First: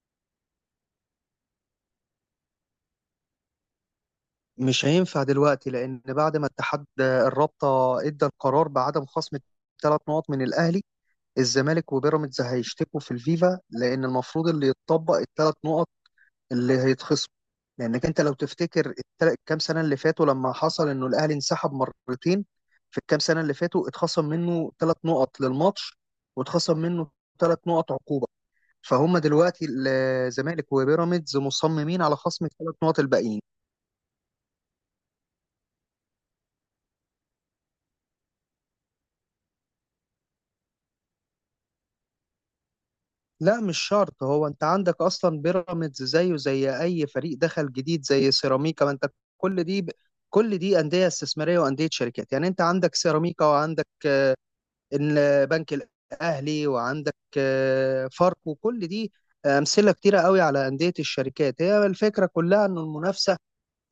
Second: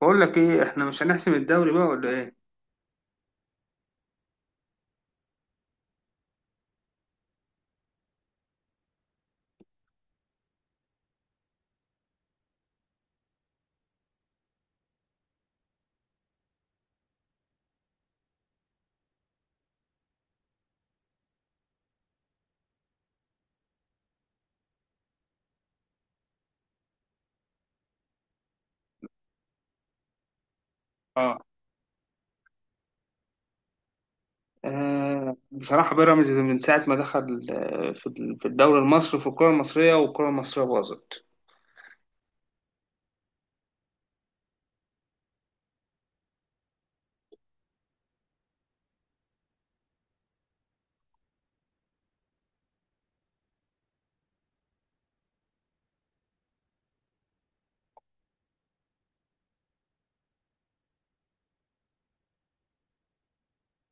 بقول لك ايه؟ احنا مش هنحسم الدوري بقى ولا ايه؟ مش هينفع دلوقتي لأن بعد ما اتحاد الرابطة ادى القرار بعدم خصم ثلاث نقط من الأهلي، الزمالك وبيراميدز هيشتكوا في الفيفا لأن المفروض اللي يتطبق الثلاث نقط اللي هيتخصم. لأنك أنت لو تفتكر الكام سنة اللي فاتوا لما حصل إنه الأهلي انسحب مرتين. في الكام سنة اللي فاتوا اتخصم منه ثلاث نقط للماتش واتخصم منه ثلاث نقط عقوبة. فهم دلوقتي الزمالك وبيراميدز اه. مصممين على خصم الثلاث نقط الباقيين. بصراحه بيراميدز من ساعه ما دخل، في الدوري المصري، في الكره المصريه، والكره المصريه باظت. لا، مش شرط. هو انت عندك اصلا بيراميدز زيه زي اي فريق دخل جديد زي سيراميكا. ما انت كل دي كل دي انديه استثماريه وانديه شركات، يعني انت عندك سيراميكا وعندك البنك الاهلي وعندك فاركو، وكل دي امثله كتيره قوي على انديه الشركات. هي الفكره كلها ان المنافسه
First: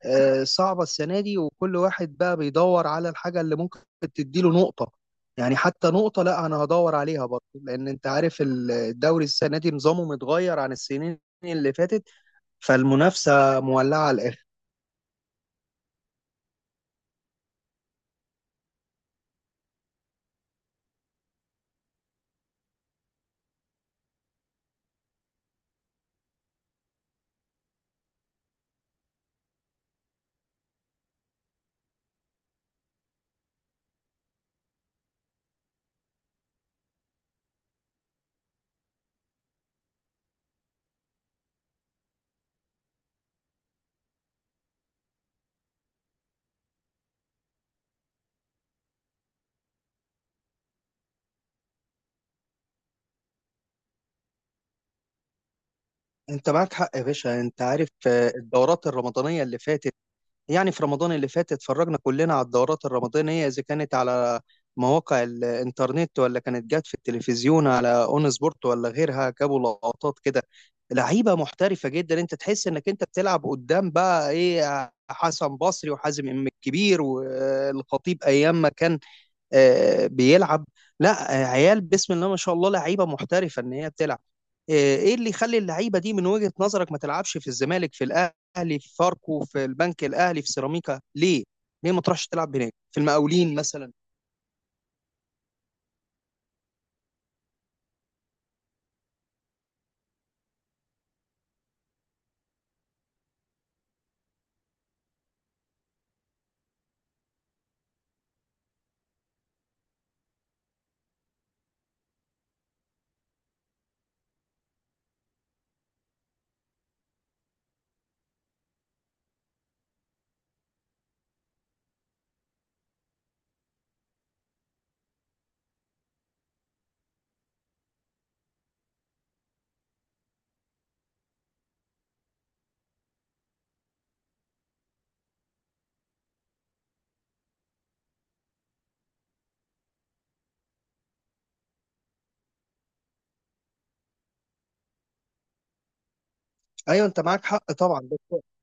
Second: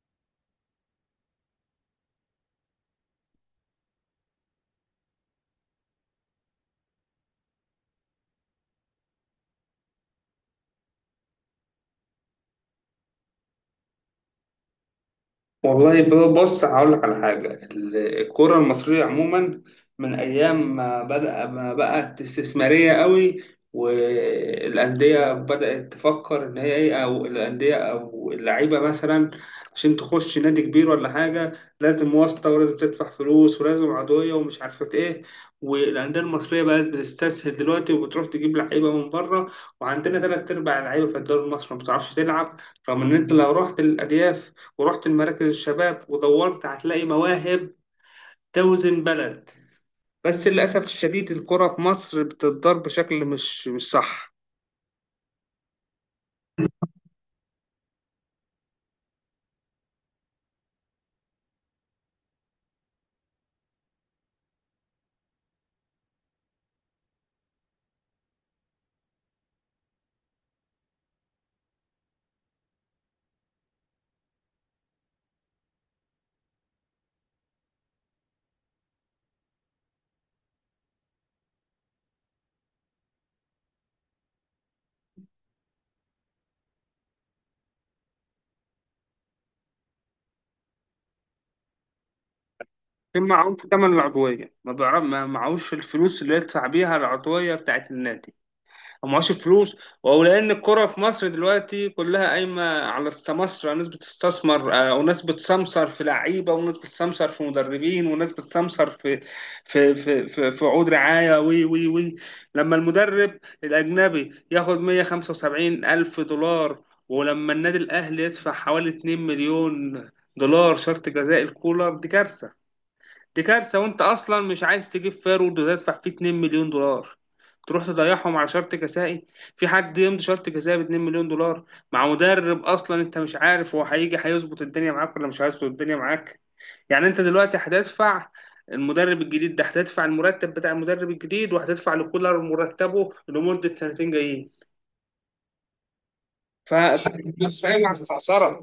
صعبة السنة دي، وكل واحد بقى بيدور على الحاجة اللي ممكن تديله نقطة. يعني حتى نقطة لا أنا هدور عليها برضه، لأن أنت عارف الدوري السنة دي نظامه متغير عن السنين اللي فاتت، فالمنافسة مولعة على الآخر. والله، بص هقول لك على حاجة، الكرة المصرية عموما من أيام ما بدأ، ما بقت استثمارية قوي، والأندية بدأت تفكر إن هي إيه، أو الأندية أو اللعيبة مثلا، عشان تخش نادي كبير ولا حاجة لازم واسطة، ولازم تدفع فلوس، ولازم عضوية ومش عارفة إيه. والأندية المصرية بقت بتستسهل دلوقتي وبتروح تجيب لعيبة من بره، وعندنا تلات أرباع اللعيبة في الدوري المصري ما بتعرفش تلعب، رغم إن أنت لو رحت الأرياف ورحت لمراكز الشباب ودورت هتلاقي مواهب توزن بلد. بس للأسف الشديد الكرة في مصر بتتضرب بشكل مش صح. أنت معاك حق يا باشا. أنت عارف الدورات الرمضانية اللي فاتت، يعني في رمضان اللي فات اتفرجنا كلنا على الدورات الرمضانية، إذا كانت على مواقع الإنترنت ولا كانت جت في التلفزيون على أون سبورت ولا غيرها، جابوا لقطات كده لعيبة محترفة جدا. أنت تحس إنك أنت بتلعب قدام بقى إيه، حسن بصري وحازم إمام الكبير والخطيب أيام ما كان بيلعب. لا، عيال بسم الله ما شاء الله لعيبه محترفه ان هي بتلعب. ايه اللي يخلي اللعيبه دي من وجهه نظرك ما تلعبش في الزمالك، في الاهلي، في فاركو، في البنك الاهلي، في سيراميكا؟ ليه ليه ما تروحش تلعب هناك في كان المقاولين معهوش مثلا؟ تمن العضوية، ما بيعرف، ما معهوش الفلوس اللي يدفع بيها العضوية بتاعت النادي، ومعهوش فلوس. ولان الكرة في مصر دلوقتي كلها قايمة على السمسرة، ناس بتستثمر، وناس بتسمسر في لعيبة، وناس بتسمسر في مدربين، وناس بتسمسر في عقود رعاية، وي وي وي لما المدرب الأجنبي ياخد 175 ألف دولار، ولما النادي الأهلي يدفع حوالي 2 مليون دولار شرط جزاء الكولر، دي كارثة. دي كارثة. وانت اصلا مش عايز تجيب فارورد وتدفع فيه 2 مليون دولار، تروح تضيعهم على شرط كسائي. في حد يمضي شرط كسائي ب 2 مليون دولار مع مدرب اصلا انت مش عارف هو هيجي هيظبط الدنيا معاك ولا مش هيظبط الدنيا معاك؟ يعني انت دلوقتي هتدفع المدرب الجديد ده، هتدفع المرتب بتاع المدرب الجديد، وهتدفع لكولر مرتبه لمدة سنتين جايين. ايوه انت معاك فالناس حق فاهم على طبعا. السعسرة.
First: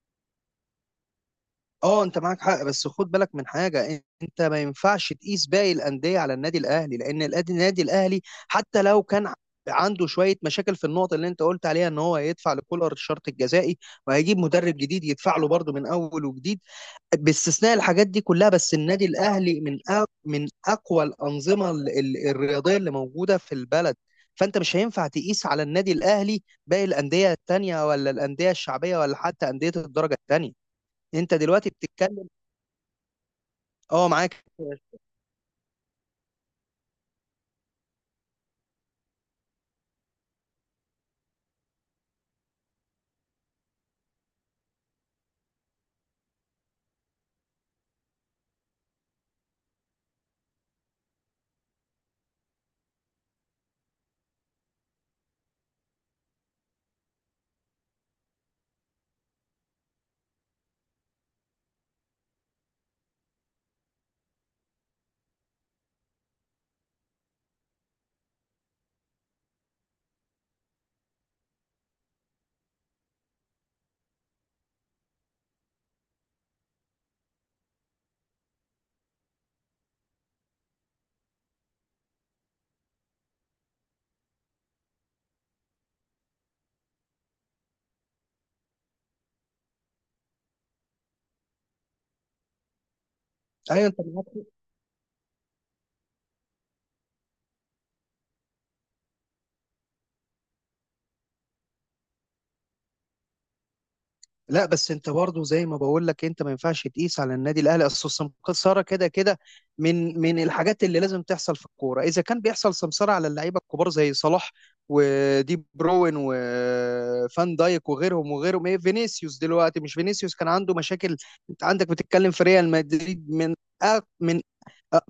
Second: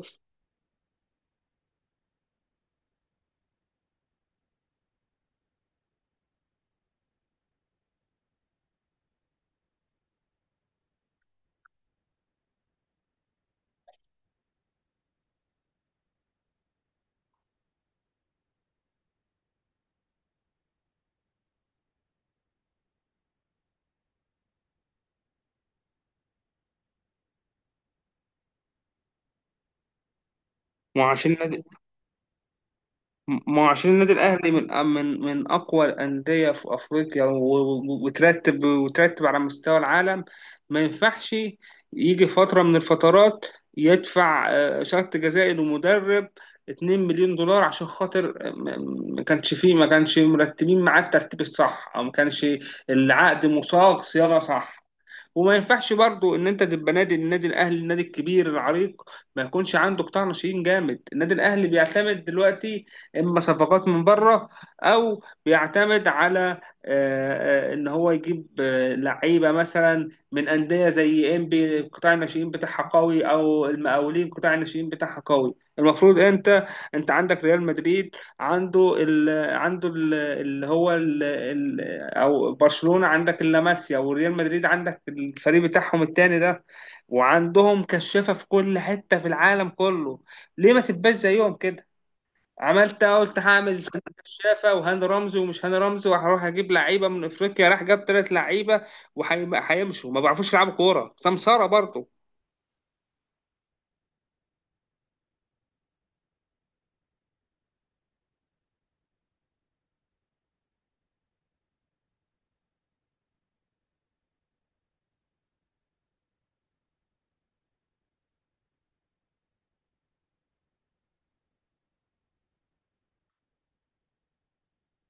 اه انت معاك حق، بس خد بالك من حاجه، انت ما ينفعش تقيس باقي الانديه على النادي الاهلي، لان النادي الاهلي حتى لو كان عنده شويه مشاكل في النقطه اللي انت قلت عليها ان هو هيدفع لكولر الشرط الجزائي وهيجيب مدرب جديد يدفع له برضه من اول وجديد، باستثناء الحاجات دي كلها بس النادي الاهلي من من اقوى الانظمه الرياضيه اللي موجوده في البلد. فانت مش هينفع تقيس على النادي الاهلي باقي الانديه التانيه، ولا الانديه الشعبيه، ولا حتى انديه الدرجه التانيه. انت وعشان دلوقتي بتتكلم. ما هو عشان اه، النادي معاك. الاهلي من اقوى الانديه في افريقيا، وترتب، وترتب على مستوى العالم. ما ينفعش يجي فتره من الفترات يدفع شرط جزائي لمدرب 2 مليون دولار عشان خاطر، ما كانش فيه، ما كانش مرتبين معاه الترتيب الصح، او ما كانش العقد مصاغ صياغه صح. وما ينفعش برضو ان انت تبقى نادي، النادي الاهلي، النادي الكبير العريق، ما يكونش عنده قطاع ناشئين جامد. النادي الاهلي بيعتمد دلوقتي اما صفقات من بره، او بيعتمد على ان هو يجيب لعيبه مثلا من انديه زي انبي، قطاع الناشئين بتاعها قوي، او المقاولين قطاع الناشئين بتاعها قوي. المفروض انت، انت عندك ريال مدريد، عنده ال، عنده اللي هو ال، او برشلونة عندك اللاماسيا، وريال مدريد عندك الفريق بتاعهم التاني ده، وعندهم كشافة في كل حتة في العالم كله. ليه ما تبقاش زيهم كده؟ عملت إيه؟ قلت هعمل ايوه انت معاك. كشافة وهاني رمزي ومش هاني رمزي، وهروح اجيب لعيبة من افريقيا، راح جاب تلات لعيبة وهيمشوا، ما بيعرفوش يلعبوا كورة. سمسارة برضه. لا، بس انت برضه زي ما بقول لك انت ما ينفعش تقيس على النادي الاهلي. اصل السمسره كده كده من الحاجات اللي لازم تحصل في الكوره، اذا كان بيحصل سمسره على اللعيبه الكبار زي صلاح ودي بروين وفان دايك وغيرهم وغيرهم. ايه فينيسيوس دلوقتي؟ مش فينيسيوس كان عنده مشاكل؟ انت عندك بتتكلم في ريال مدريد من أق- من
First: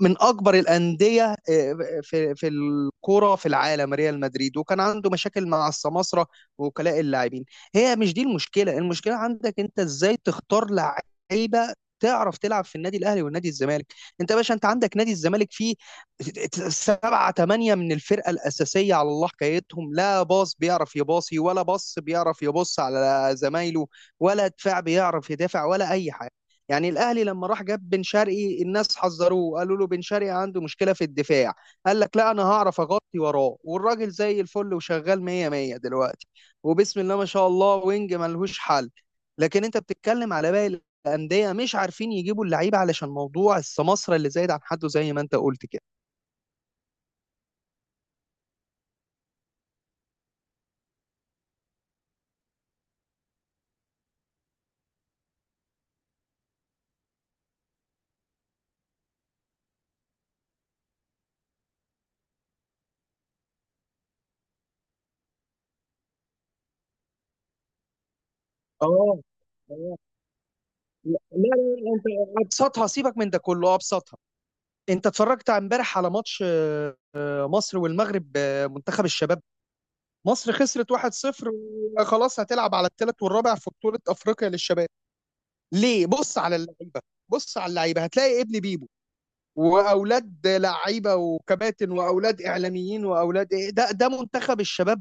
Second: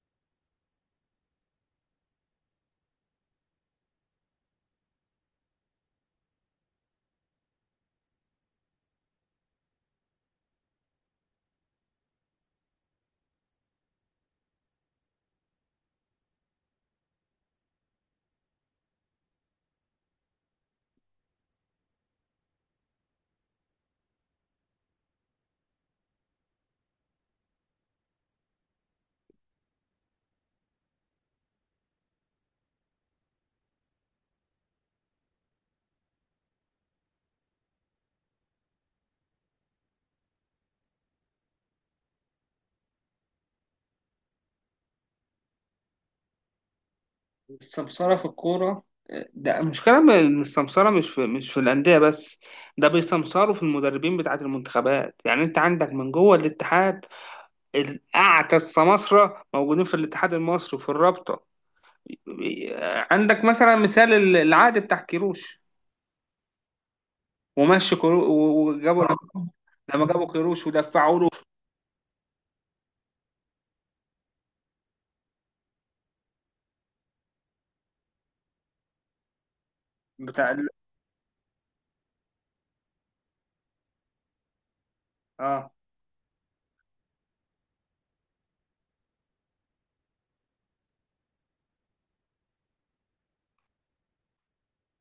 من اكبر الانديه آه، في الكوره في العالم. ريال مدريد وكان عنده مشاكل مع السماسره ووكلاء اللاعبين. هي مش دي المشكله؟ المشكله عندك انت ازاي تختار لعيبه تعرف تلعب في النادي الاهلي والنادي الزمالك. انت يا باشا، انت عندك نادي الزمالك فيه سبعة تمانية من الفرقه الاساسيه على الله حكايتهم، لا باص بيعرف يباصي، ولا بص بيعرف يبص على زمايله، ولا دفاع بيعرف يدافع، ولا اي حاجه. يعني الاهلي لما راح جاب بن شرقي الناس حذروه قالوا له بن شرقي عنده مشكله في الدفاع، قال لك لا انا هعرف اغطي وراه، والراجل زي الفل وشغال 100 100 دلوقتي وبسم الله ما شاء الله، وينج ملهوش حل. لكن انت بتتكلم على باقي الانديه مش عارفين يجيبوا اللعيبه علشان موضوع السماسره اللي زايد عن حده زي ما انت قلت كده. السمسرة في الكورة، ده المشكلة. إن السمسرة مش في الأندية بس، ده بيسمسروا في المدربين بتاعة المنتخبات. يعني أنت عندك من جوه الاتحاد، الأعتى السماسرة موجودين في الاتحاد المصري وفي الرابطة. عندك مثلا مثال العقد بتاع كيروش، ومشي كيروش، اه. وجابوا، آه. لما جابوا كيروش لا ودفعوا له لا لا، انت ابسطها، سيبك من ده كله. ابسطها، انت اتفرجت امبارح على ماتش مصر والمغرب، منتخب الشباب. بتاع مصر ال... خسرت 1-0 وخلاص هتلعب على الثالث والرابع في بطولة أفريقيا للشباب. اه. ليه؟ بص على اللعيبة. بص على اللعيبة هتلاقي ابن بيبو، وأولاد لعيبة وكباتن، وأولاد إعلاميين، وأولاد إيه. ده ده منتخب الشباب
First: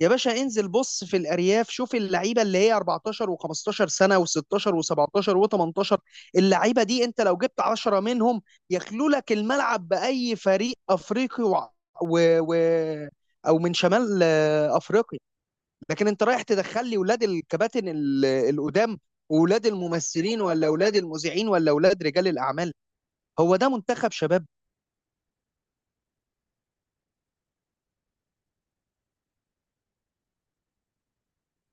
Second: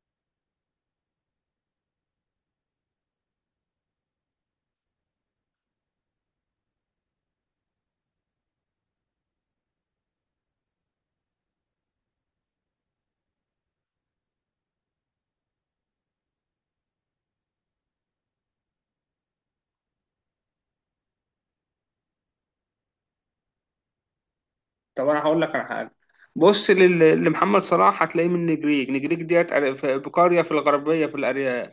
يا باشا؟ انزل بص في الأرياف، شوف اللعيبة اللي هي 14 و15 سنة و16 و17 و18. اللعيبة دي أنت لو جبت 10 منهم يخلو لك الملعب بأي فريق أفريقي، و... و... أو من شمال أفريقيا. لكن انت رايح تدخل لي ولاد الكباتن القدام، واولاد الممثلين، ولا اولاد المذيعين، ولا اولاد رجال الاعمال. هو ده منتخب شباب؟ طب انا هقول لك على حاجه. بص لل...، لمحمد صلاح هتلاقيه من نجريج، نجريج ديت، في-، بقريه في الغربيه في الأري...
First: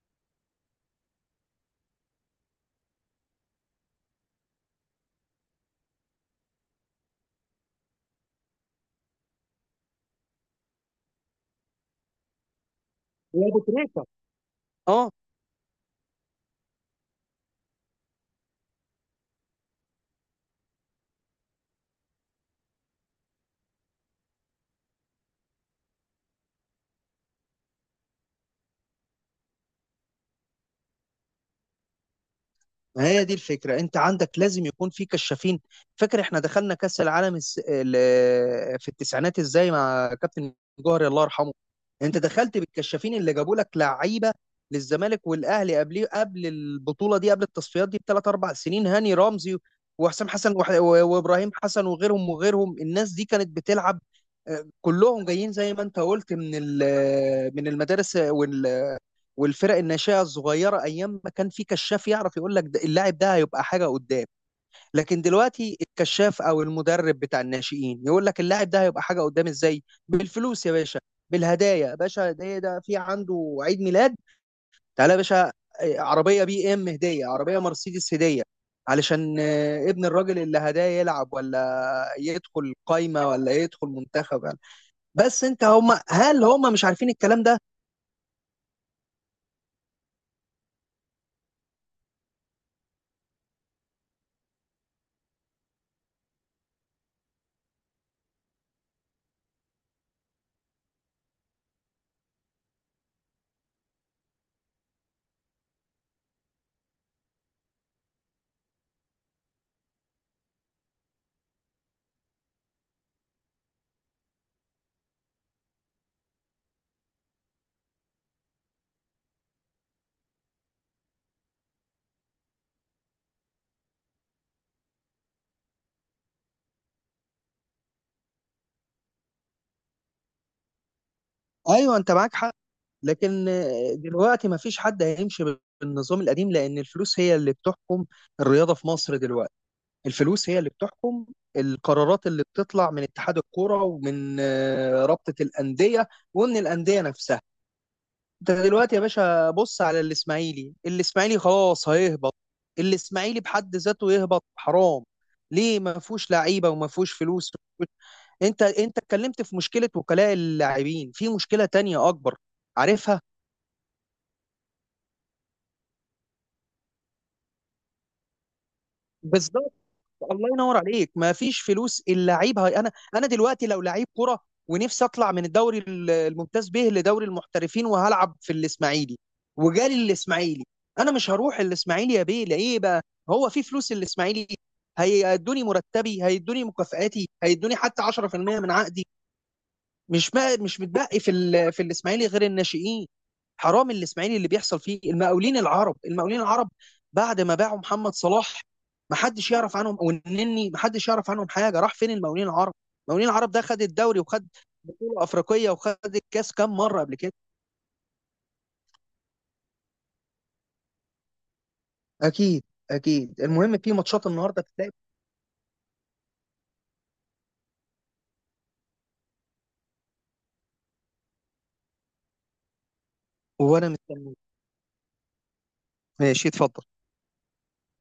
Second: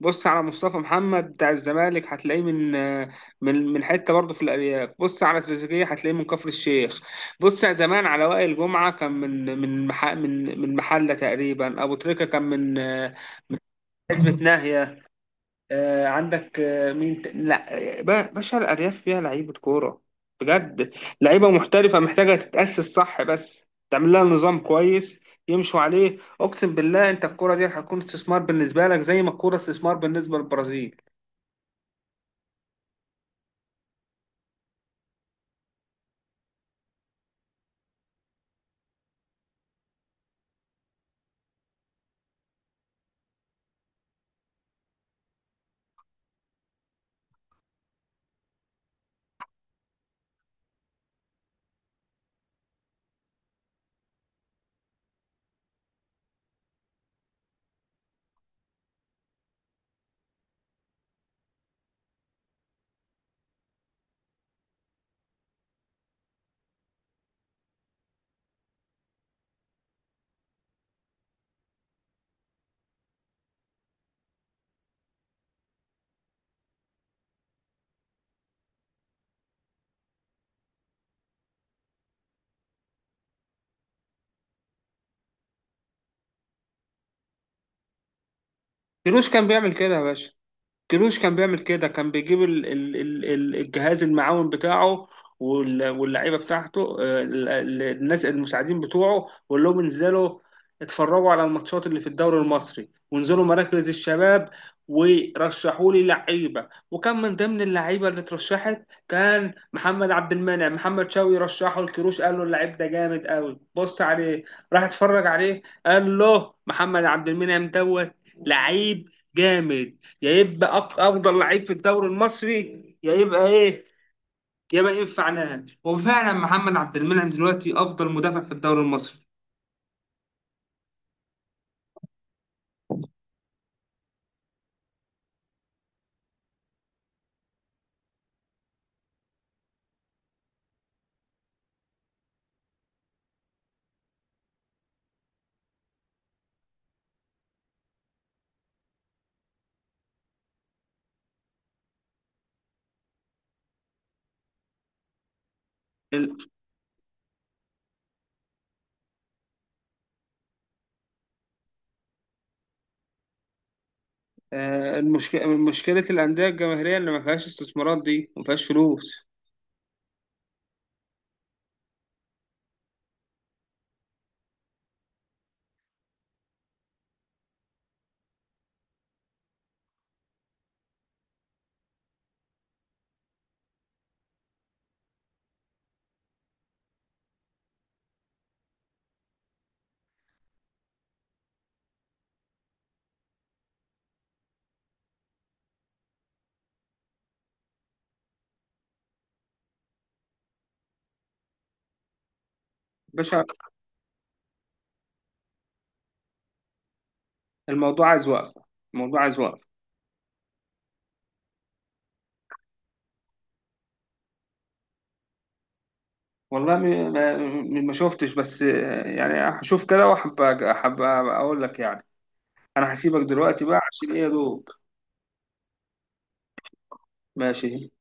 بص على مصطفى محمد بتاع الزمالك هتلاقيه من، من حته برضه في الارياف. بص على تريزيجيه هتلاقيه من كفر الشيخ. بص على زمان على وائل جمعه، كان من، من مح...، من محله تقريبا. ابو تريكه كان من يا ابو تريكه. حزمه ناهيه. اه. عندك، مين ت... لا، باشا، الارياف فيها لعيبه كوره بجد، لعيبه محترفه، محتاجه تتاسس صح، بس تعمل لها نظام كويس يمشوا عليه. اقسم بالله انت الكوره دي هتكون استثمار بالنسبه لك زي ما الكوره استثمار بالنسبه للبرازيل. ما هي دي الفكرة، انت عندك لازم يكون في كشافين. فاكر احنا دخلنا كأس العالم في التسعينات ازاي، مع كابتن جوهري الله يرحمه؟ انت دخلت بالكشافين اللي جابوا لك لعيبة للزمالك والاهلي قبل البطولة دي، قبل التصفيات دي بثلاث اربع سنين. هاني رمزي وحسام حسن وابراهيم حسن وغيرهم وغيرهم. الناس دي كانت بتلعب كلهم جايين زي ما انت قلت من من المدارس والفرق الناشئه الصغيره، ايام ما كان في كشاف يعرف يقول لك اللاعب ده هيبقى حاجه قدام. لكن دلوقتي الكشاف او المدرب بتاع الناشئين يقول لك اللاعب ده هيبقى حاجه قدام ازاي؟ بالفلوس يا باشا، بالهدايا يا باشا. هديه، ده في عنده عيد ميلاد، تعالى يا باشا. عربيه بي ام هديه، عربيه مرسيدس هديه، علشان ابن الراجل اللي هداه يلعب، ولا يدخل قايمه، ولا يدخل منتخب. بس انت هم، هل هم مش عارفين الكلام ده؟ كيروش كان بيعمل كده يا باشا، كيروش كان بيعمل كده، كان بيجيب الجهاز المعاون بتاعه، وال- واللعيبه بتاعته، الناس المساعدين بتوعه، ويقول لهم انزلوا اتفرجوا على الماتشات اللي في الدوري المصري، وانزلوا مراكز الشباب ورشحوا لي لعيبه. وكان من ضمن اللعيبه اللي اترشحت كان محمد عبد المنعم. محمد شوقي رشحه لكيروش، قال له اللعيب ده جامد قوي بص عليه، راح اتفرج عليه قال له محمد عبد المنعم دوت لعيب جامد، يا يبقى افضل لعيب في الدوري المصري، يا يبقى ايه، يا ما ينفع نهائي. وفعلا محمد عبد المنعم دلوقتي افضل مدافع في الدوري المصري. ايوه انت معاك حق، لكن دلوقتي ما فيش حد هيمشي بالنظام القديم، لأن الفلوس هي اللي بتحكم الرياضة في مصر دلوقتي. الفلوس هي اللي بتحكم القرارات اللي بتطلع من اتحاد الكرة، ومن رابطة الأندية، ومن الأندية نفسها. انت دلوقتي يا باشا بص على الإسماعيلي. الإسماعيلي خلاص هيهبط. الإسماعيلي بحد ذاته يهبط حرام. ليه؟ ما فيهوش ال- لعيبة وما فيهوش فلوس. انت اتكلمت في مشكلة وكلاء اللاعبين، في مشكلة تانية أكبر، عارفها؟ المشكله مشكله الانديه الجماهيريه اللي ما فيهاش استثمارات دي، وما فيهاش فلوس. بالظبط، الله ينور عليك، ما فيش فلوس. اللعيب هي انا دلوقتي لو لعيب كرة ونفسي اطلع من الدوري الممتاز به لدوري المحترفين وهلعب في الاسماعيلي، وجالي الاسماعيلي، انا مش هروح الاسماعيلي يا بيه. ليه بقى؟ هو في فلوس الاسماعيلي؟ هيدوني مرتبي، هيدوني مكافآتي، هيدوني حتى 10% من عقدي؟ مش متبقي في الاسماعيلي غير الناشئين. حرام الاسماعيلي اللي بيحصل فيه. المقاولين العرب، المقاولين العرب بعد ما باعوا محمد صلاح ما حدش يعرف عنهم، والنني ما حدش يعرف عنهم حاجه. راح فين المقاولين العرب؟ المقاولين باشا، العرب ده خد الدوري، وخد بطوله افريقيه، وخد الكاس كام مره قبل كده. الموضوع عايز وقفه، الموضوع عايز وقفه. اكيد. اكيد. المهم في ماتشات النهارده بتتلعب. والله، ما شفتش بس، يعني هشوف كده، وحب حب اقول لك يعني. انا هسيبك دلوقتي بقى وانا عشان ايه، يا مستني. دوب. ماشي اتفضل. ماشي.